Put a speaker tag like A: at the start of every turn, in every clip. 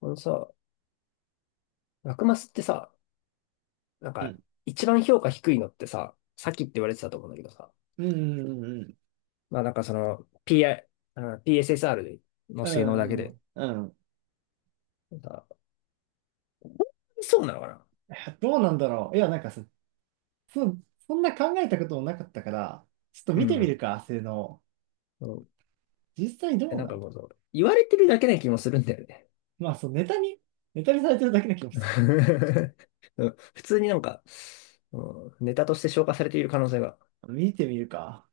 A: このさ、ラクマスってさ、なん
B: う
A: か、
B: ん。
A: 一番評価低いのってさ、さっきって言われてたと思うんだけどさ、
B: うん。
A: まあなんかその、PI、あの PSSR の
B: う
A: 性能だけ
B: ん。う
A: で、
B: ん。うんうん。
A: なんかそうなのかな。
B: どうなんだろう。いや、なんかそ、そんな考えたこともなかったから、ちょっと
A: う
B: 見てみる
A: ん。
B: か、明のを。
A: うん
B: 実際ど
A: え、
B: う
A: なん
B: な
A: か
B: んだ。
A: もうそう、言われてるだけな気もするんだよね。
B: まあ、そう、ネタにされてるだけな気もする。
A: うん、普通になんか、うん、ネタとして消化されている可能性が。
B: 見てみるか。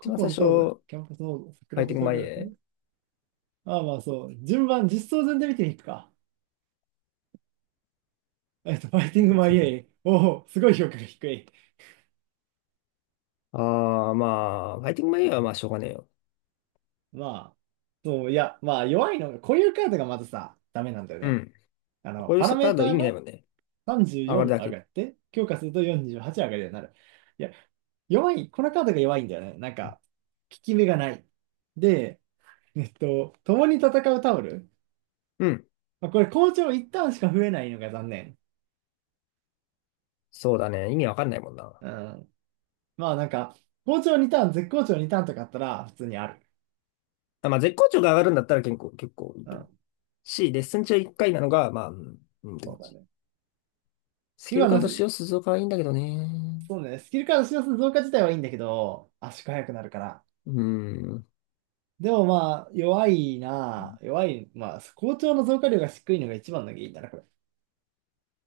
A: 一番最
B: 今
A: 初、
B: 東西、
A: フ
B: キャンパスモード、桜
A: ァイ
B: フ
A: ティ
B: ォ
A: ング
B: ト
A: マ
B: グ
A: イ
B: ラ
A: エ
B: フ。ああ、まあそう。順番、実装順で見てみるか。ファイティングマ
A: ー。
B: イエイ。おお、すごい評価が低い。
A: ああー、まあ、ファイティングマイエーはまあしょうがねえよ。
B: まあ、そう、いや、まあ、弱いのが、こういうカードがまずさ、ダメなんだよ
A: う
B: ね。
A: ん。
B: あの、
A: こうい
B: パラ
A: う
B: メ
A: カ
B: ー
A: ー
B: タ
A: ド意
B: ー
A: 味ない
B: が、
A: もんね。上がる
B: 34
A: だ
B: 上
A: け。
B: がって、強化すると48上がるようになる。いや、弱い、このカードが弱いんだよね。なんか、効き目がない。で、共に戦うタオル。
A: うん。
B: まあ、これ、好調1ターンしか増えないのが残念。
A: そうだね。意味わかんないもんな。
B: うん。まあ、なんか、好調2ターン、絶好調2ターンとかあったら、普通にある。
A: あ、まあ、絶好調が上がるんだったら結構いい
B: う
A: と思う。
B: ん。
A: し、レッスン中1回なのが、まあ、うん、うんって
B: そ
A: 感
B: うだ
A: じ。
B: ね。
A: スキ
B: 今
A: ルカ
B: の、
A: ード
B: そ
A: 使用するぞかはいいんだけどね。
B: うね、スキルカード使用数増加自体はいいんだけど、圧縮速くなるから。
A: うん、
B: でもまあ、弱いなあ、弱い、まあ、好調の増加量が低いのが一番の原因だな、これ。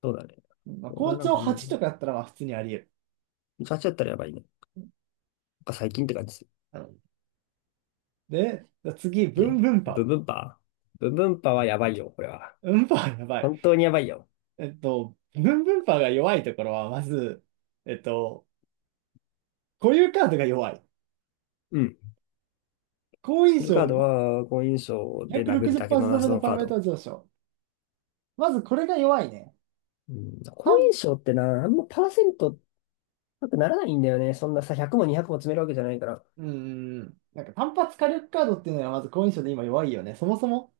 A: そうだね。
B: まあ、
A: 俺
B: 校
A: はなん
B: 長
A: かあんまり、
B: 8とかだったらまあ普通にあり
A: ガチだったらやばいね。なんか最近って感じ
B: 得る。で、じゃあ次、ブン
A: で、
B: ブン
A: ブ
B: パ
A: ンブンパー、ブンブンパーはやばいよ、これは。
B: ウ。ブンパウやばい。
A: 本当にやばいよ。
B: ブンブンパウが弱いところは、まず、えっと、固有カードが弱い。
A: うん。
B: 好
A: ス
B: 印
A: キルカー
B: 象
A: ド
B: の
A: は、好印象で殴るだけの
B: 160%分
A: 謎
B: の
A: の
B: パラ
A: カー
B: メー
A: ド。
B: タ上昇。まずこれが弱いね。
A: うん。好
B: 単、
A: 印象ってな、あんまパーセント高くならないんだよね。そんなさ、100も200も詰めるわけじゃないから。
B: うーん、なんか単発火力カードっていうのはまず好印象で今弱いよね。そもそも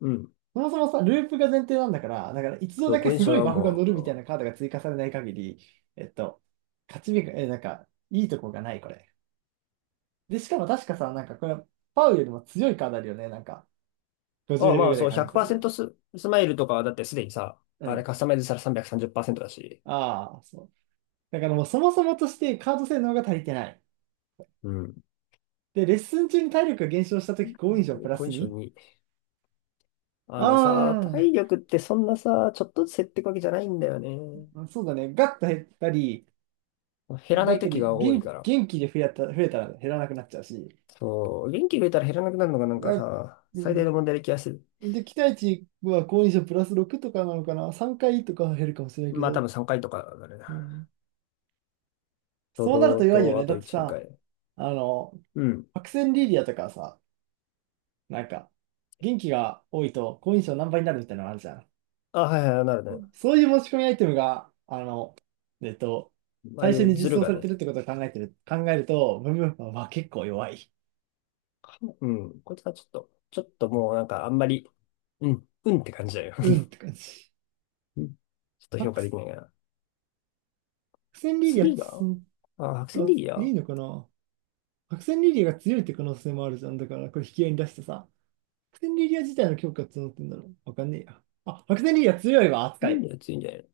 A: うん。
B: そもそもさ、ループが前提なんだから、だから一度
A: ど
B: だけ
A: こに
B: す
A: そ
B: ご
A: れ
B: い
A: は
B: バフが乗るみたい
A: も
B: なカードが追加されない限り、えっと、勝ち目が、なんか、いいとこがない、これ。で、しかも確かさ、なんかこれ、パウよりも強いカードあるよね、なんか、
A: う、あ
B: 50
A: あ、
B: レベ
A: まあ
B: ルぐら
A: そ
B: い
A: う、
B: 加味される。
A: 100%スマイルとかはだってすでにさ、
B: う
A: あれ
B: ん。
A: カスタマイズしたら330%だし、
B: ああ、そう。だからもうそもそもとしてカード性能が足りてない。
A: うん。
B: で、レッスン中に体力が減少したとき、5印象プラ
A: コ
B: ス
A: 印象
B: に。
A: に。あ
B: あ
A: のさ、体力ってそんなさ、ちょっとずつ減っていくわけじゃないんだよね。
B: あ、そうだね。ガッと減ったり、
A: 減ら
B: だ
A: ない
B: った
A: 時
B: り、
A: が多い
B: 元、
A: から。
B: 元気で増えたら減らなくなっちゃうし、
A: そう、元気入れたら減らなくなるのがなんか
B: あ、
A: さ、
B: う
A: 最大
B: ん。
A: の問題で気がする。
B: で、期待値は好印象プラス6とかなのかな ?3 回とかは減るかもしれないけ
A: まあ多分
B: ど、
A: 3回とかだね。
B: うん、
A: と
B: そうなる
A: 動
B: と弱いよ
A: と、あ
B: ね。だ
A: と
B: って
A: 1、2
B: さ、
A: 回。
B: あの、
A: うん。
B: 白線リリアとかさ、なんか、元気が多いと好印象何倍になるみたいなのあるじゃん。
A: あ、はいはい、なるね。
B: そういう持ち込みアイテムが、あの、えっと、
A: ああ
B: 最
A: い
B: 初
A: う
B: に
A: ズ
B: 実
A: ル
B: 装
A: が
B: されてる
A: ね。
B: ってことを考えると、ブンブンパンは結構弱い。
A: うん。こいつはちょっと、ちょっともうなんかあんまり、うん、うんって感じだよ。
B: うんって感じ。
A: うん、ちょっと評価で
B: 白
A: きないかな。
B: 線リリアって
A: 次が、あ、白線
B: あ、
A: リー
B: い
A: ア。
B: いのかな。白線リリアが強いって可能性もあるじゃん。だから、これ引き合いに出してさ。白線リリア自体の強化募ってんだろう。わかんねえや。あ、白線リリア強いわ、
A: ー。い
B: 扱
A: いね、
B: い。
A: 強いんじゃないの。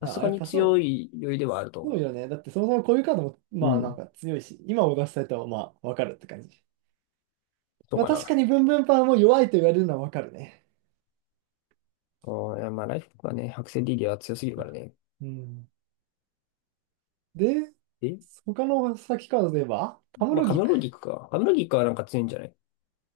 A: さす
B: あ、
A: が
B: やっ
A: に
B: ぱ
A: 強
B: そう。
A: い酔いではあると思
B: そう
A: う。
B: よね。だってそもそもこういうカードも、
A: う
B: まあなん
A: ん。
B: か強いし、今を出したいとはまあわかるって感じ。
A: そう
B: まあ
A: か
B: 確か
A: な。
B: にブンブンパンも弱いと言われるのはわかるね。
A: あ、いやまあ、ライフがね、白線リィアは強すぎるからね。
B: うん。で、
A: え、
B: 他の先カードで言えば、カム
A: まあ、
B: ロ
A: カ
B: ギ
A: ム
B: ク。
A: ロギクか。カムロギクはなんか強いんじゃない、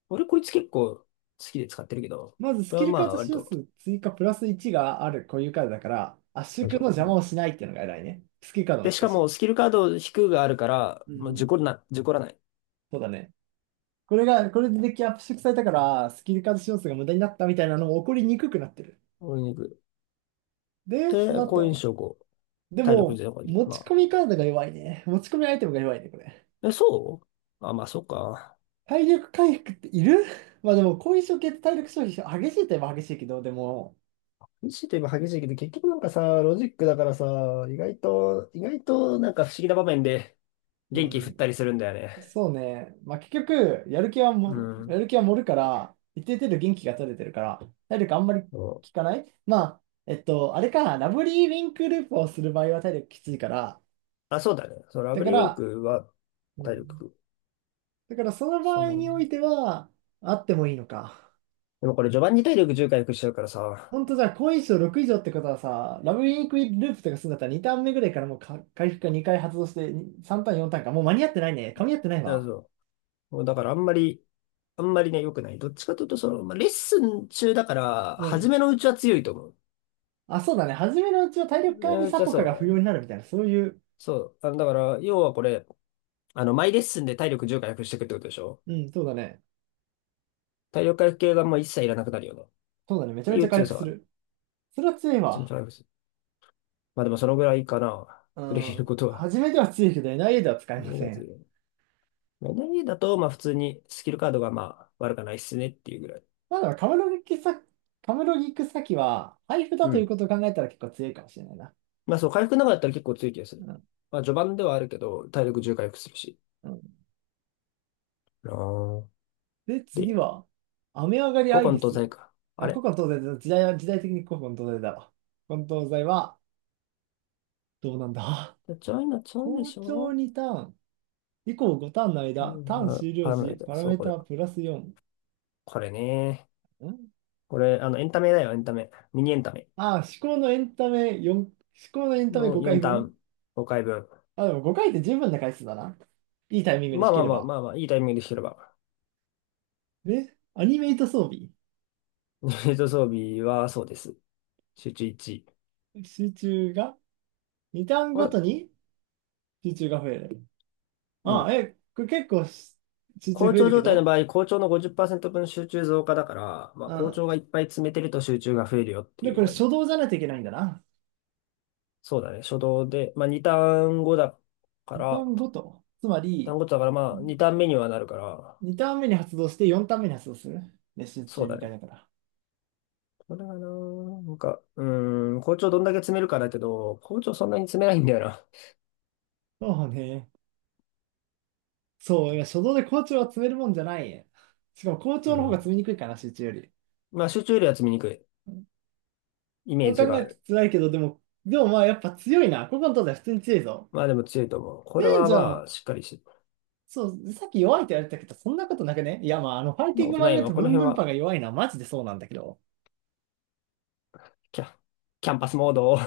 A: 俺こいつ結構好きで使ってるけど、
B: まずス
A: これ
B: キ
A: は
B: ル
A: ま
B: カー
A: あ、
B: ド使用数追加プラス1があるこういうカードだから、圧縮
A: 割と、
B: の邪
A: う
B: 魔
A: ん。
B: をしないっていうのが偉いね。スキルカードも
A: で、
B: 引
A: し
B: く
A: か
B: し。
A: も、スキルカード引くがあるから、
B: う
A: まあ、
B: ん、
A: 事故らない。
B: そうだね。これでデッキアップ縮されたから、スキル数要素が無駄になったみたいなのも起こりにくくなってる。
A: 俺に行く。
B: で、そ
A: で、
B: の
A: 好印
B: 後、
A: 象5。
B: で
A: 体力
B: も、
A: ゼロに。
B: 持ち
A: ま
B: 込
A: あ、
B: みカードが弱いね。持ち込みアイテムが弱いね、これ。
A: え、そう、あ、まあ、そっか。
B: 体力回復っている。 まあでも、後遺症系って体力消費激しいといえば激しいけど、でも、
A: 激しいといえば激しいけど、結局なんかさ、ロジックだからさ、意外となんか不思議な場面で
B: う
A: 元気振っ
B: ん、
A: たりするんだよね。
B: そうね。まあ結局、やる気は
A: う
B: も、
A: ん。
B: やる気は盛るから、一定程度元気が取れてるから、体力あんまり効
A: そう、
B: かない。まあ、あれか、ラブリーウィンクループをする場合は体力きついから、
A: あ、そうだね。そう、ラ
B: だ
A: ブ
B: か
A: リーウィン
B: ら、
A: クは
B: う
A: 体
B: ん、
A: 力、
B: だからその場
A: そん
B: 合
A: なも
B: におい
A: ん。
B: ては、あってもいいのか。
A: でもこれ序盤に体力重0回復しちゃうからさ、
B: ほんとじゃあ、5以上、6以上ってことはさ、ラブインクループとかするんだったら2ターン目ぐらいからもうか回復が2回発動してに3ターン、4ターンか。もう間に合ってないね。噛み合ってない
A: あ、
B: わ。
A: そう。もうだからあんまり、あんまりね、良くない。どっちかというと、その、まあ、レッスン中だから、
B: う
A: 初
B: ん。
A: めのうちは強いと思う。
B: あ、そうだね。初めのうちは体
A: 初
B: 力
A: め
B: 管
A: の
B: 理
A: う
B: サ
A: ちは
B: ポ
A: そ
B: カが不要にな
A: う。
B: るみたいな、そういう。
A: そう。あの、だから、要はこれ、あの、毎レッスンで体力重0回復していくってことでしょ。
B: うん、そうだね。
A: 体力回復系がもう一切いらなくなるよね。っ
B: そうだね。めちゃ
A: て
B: め
A: い
B: ちゃ
A: う
B: 回
A: 強
B: 復
A: さは
B: す
A: ある。
B: る。それは強い
A: ちゃん
B: わ。
A: とあります。まあでもそのぐらいかな。
B: う
A: 触れる
B: ん。
A: ことは。
B: 初めでは強いけど、エヌアイエーでは使え
A: う
B: ま
A: ん、ま
B: せん。
A: あ n だと、まあ普通にスキルカードがまあ悪くないっすねっていうぐらい。
B: まあでも、カムロギクサキは、配布だ
A: う
B: という
A: ん。
B: ことを考えたら結構強いかもしれないな。
A: まあそう、回復なかったら結構強い気がする。
B: うん
A: まあ序盤ではあるけど、体力10回復するし。
B: うん。
A: あー、
B: で、次
A: で、
B: は、雨上がりア
A: 古
B: イリ
A: 今東
B: ス。
A: 西か。あ
B: あ、古
A: れ、
B: 今東西だ。時代的に古今東西だわ。古今東西は、どうなんだ。
A: ちょいな、ちょいで
B: 校
A: し
B: 長
A: ょ。
B: 2ターン、以降5ターンの
A: う
B: 間、ターン
A: ん、あ、
B: 終
A: パ
B: 了
A: ラメラ
B: 時、
A: イ
B: パラ
A: そ
B: メ
A: う、
B: ー
A: これ。
B: タプラス4。
A: これね。
B: ん
A: これ、あの、エンタメだよ、エンタメ。ミニエンタメ
B: 思考のエンタメ4、思考のエンタメ
A: の
B: 5
A: 4
B: 回
A: ター
B: 分
A: ン、5回分。
B: あ、でも5回って十分な回数だな。いいタイミングに
A: ま
B: 弾
A: あ、ま
B: け
A: あ、
B: れ
A: まあ、
B: ば。
A: まあ、まあ、いいタイミングで弾てれば。
B: で、アニメイト装備。
A: ユニット装備はそうです。集中1。
B: 集中が、2ターン
A: こ
B: ご
A: れ、
B: とに集中が増える。
A: う
B: あ、
A: ん。
B: これ結構集中
A: 好
B: 増え
A: 調
B: るけ
A: 状態の
B: ど、
A: 場合、好調の50%分集中増加だから、まあ
B: う
A: 好
B: ん。
A: 調がいっぱい詰めてると集中が増えるよって
B: で、こ
A: 言
B: れ
A: われ
B: 初
A: て。
B: 動じゃないといけないんだな。
A: そうだね。初動で、まあ2ターン後だか
B: 2ター
A: ら、
B: ンごと。つまり、
A: 単語だからまあ2ターン目にはなるから、
B: 2ターン目に発動して4ターン目に発動する。練習
A: そ
B: 中
A: うだ
B: 2回
A: ね。
B: だから。
A: これがな、なんか、うーん、好調どんだけ詰めるかだけど、好調そんなに詰めないんだよな。
B: そうね。そう、いや、初動で校長は詰めるもんじゃない。しかも校
A: う
B: 長の方が
A: ん。
B: 詰めにくいかな、集中より。
A: まあ集中よりは詰めにくいイメ
B: そ
A: ー
B: う考
A: ジが
B: え
A: あ
B: ると
A: る。
B: 辛いけど、でも、まあやっぱ強いな。ここの東西普通に強いぞ。
A: まあでも強いと思う。こ
B: え
A: れ
B: え
A: は
B: じゃ
A: ま
B: ん。
A: あしっかりしてる、
B: そう、さっき弱いって言われたけど、そんなことなくね。いやまあ、あの、ファイ
A: そん
B: ティ
A: な
B: ン
A: こ
B: グ
A: と
B: マ
A: な
B: リ
A: い。
B: ア
A: まあ
B: と
A: こ
B: ブ
A: の
B: ンブ
A: 辺
B: ンパン
A: は
B: が弱いのはマジでそうなんだけど。
A: キャ、キャンパスモードを。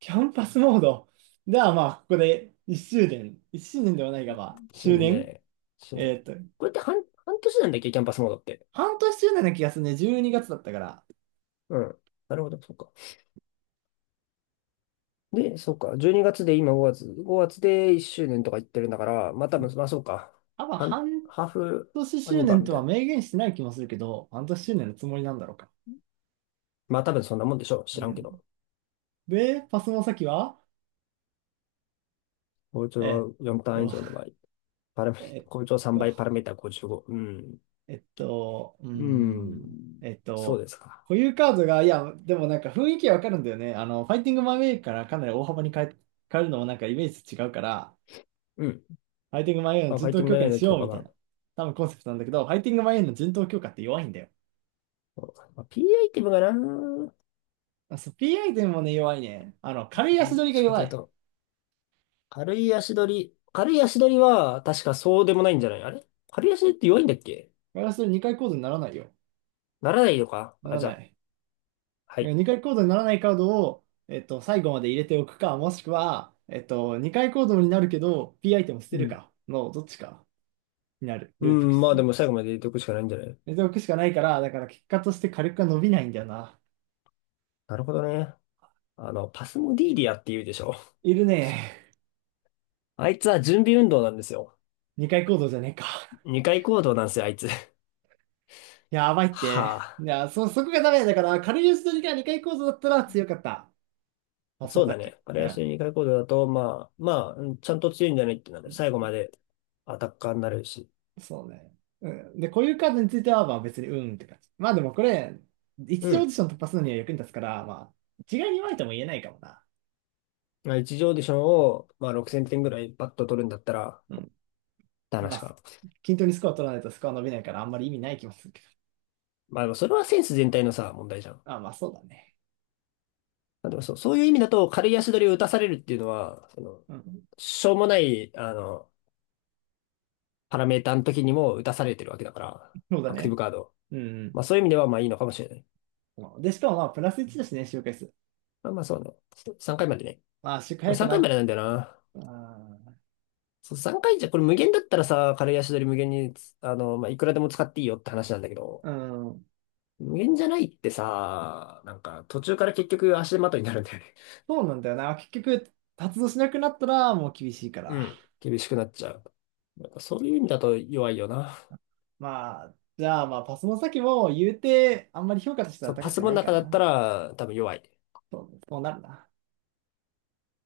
B: キャンパスモード。ではまあ、ここで1周年、1周年ではないが、まあ、
A: 死
B: 周
A: ぬんじゃな
B: 年、
A: い そ
B: え
A: う、
B: ーっと、
A: これって半、半年なんだっけ、キャンパスモードって。
B: 半年周年な気がするね。12月だったから。
A: うん。なるほど、そうか。で、そうか。12月で今5月。5月で1周年とか言ってるんだから、まあ多分、まあそうか。
B: 多分
A: 半、
B: 半
A: ハーフ
B: 年
A: ア
B: 周
A: ニバー
B: 年
A: み
B: と
A: た
B: は
A: いな。
B: 明言してない気もするけど、半年周年のつもりなんだろうか。
A: まあ多分そんなもんでしょう。知
B: う
A: らんけ
B: ん。
A: ど。
B: で、パスの先は、
A: 校
B: えーっ
A: 長4単ン以
B: と、
A: 上の場合。パラメ、
B: えーっ
A: 校長3
B: と、
A: 倍、パラメータ55。うん。
B: えーっと、うー
A: う
B: ん、
A: ん。
B: えーっ
A: そう
B: と、
A: ですか。
B: 固有カードが、いや、でもなんか雰囲気わかるんだよね。あの、ファイティングマンウェイからかなり大幅に変えるのもなんかイメージ違うから、
A: うん。
B: ファイティングマイエンの
A: まあ、フ
B: 人
A: ァイテ
B: 頭
A: ィング
B: 強化
A: メイ
B: に
A: ンの
B: し
A: 強
B: よう
A: 化
B: みたい
A: 版。
B: な。多分コンセプトなんだけど、ファイティングマイエンの人頭強化って弱いんだよ。
A: そう、まあ、P アイティムがな、ど
B: あ、そう、P アイテムもね、弱いね。あの、軽い足
A: っ
B: 取りが
A: ちかと
B: 弱
A: いう
B: い。
A: と、軽い足取りは確かそうでもないんじゃない、あれ、軽い足取りって弱いんだっけ。
B: ガ取り2回コードにならないよ。
A: ならないのか
B: な
A: あ、
B: ら
A: じゃあ、
B: ない。
A: はい。
B: 2回コードにならないカードを、最後まで入れておくか、もしくは、2回コードになるけど、P アイテム捨
A: う
B: てる
A: ん。
B: かの、どっちかになる。
A: う
B: ループ
A: ん、ま
B: す
A: あ
B: る
A: で
B: の。
A: も最後まで入れておくしかないんじゃない。
B: 入れておくしかないから、だから結果として火力が伸びないんだよな。
A: なるほどね。あの、パスモディーリアって言うでしょ。
B: いるね。
A: あいつは準備運動なんですよ。
B: 2回コードじゃねえか。
A: 二回行動なんですよ、あいつ。
B: やばいっ
A: は
B: て。い
A: あ。
B: や、そこがダメだから、軽い打ち取りが2回構造だったら強かった。パスの
A: そうだ
B: 先。
A: ね。軽
B: う
A: い足
B: ん。
A: 取り二回行動だと、まあ、まあ、うん、ちゃんと強いんじゃないってなる。最後までアタッカーになれるし。
B: そうね。うん。で、こういうカードについては、まあ別にうんって感じ。まあでもこれ、一
A: う
B: 次オーディ
A: ん。
B: ション突破するのには役に立つから、まあ、一概に言われても言えないかもな。
A: まあ、一次オーディションを、まあ、6000点ぐらいパッと取るんだったら、
B: う
A: っ
B: ん。
A: て
B: ま
A: 話か
B: あ、
A: な。
B: 均等にスコア取らないとスコア伸びないから、あんまり意味ない気もするけど。
A: まあ、でもそれはセンス全体のさ、問題じゃん。
B: あ、まあそうだね。
A: まあ、でもそう、そういう意味だと、軽い足取りを打たされるっていうのは、その、
B: うん。
A: しょうもない、あの、パラメーターの時にも打たされてるわけだから、
B: そうだ
A: アクティ
B: ね。
A: ブカード、
B: うん。
A: まあ、そういう意味では、まあ、いいのかもしれない。
B: うん。で、しかもまあ、プラス1だしね、周回数。
A: まあ、まあ、そうね。3回までね。
B: まあ、周回
A: こ
B: 速
A: れ
B: く
A: 3
B: な
A: 回ま
B: る。
A: でなんだよな。
B: あ
A: そう、3回じゃ、これ無限だったらさ、軽い足取り無限に、あの、まあ、いくらでも使っていいよって話なんだけ
B: ー、
A: ど、
B: うん。
A: 無限じゃないってさ、なんか、途中から結局足手まといになるんだよね。
B: そうなんだよな。結局、発動しなくなったらもう厳しいか
A: う
B: ら。
A: ん。厳しくなっちゃう。なんかそういう意味だと弱いよな。
B: まあ、じゃあまあ、パスの先も言うて、あんまり評価としては
A: そう、パ
B: 高
A: ス
B: く
A: も
B: な
A: の
B: いか
A: 中だった
B: な。
A: ら多分弱い。
B: そう、そうなるな。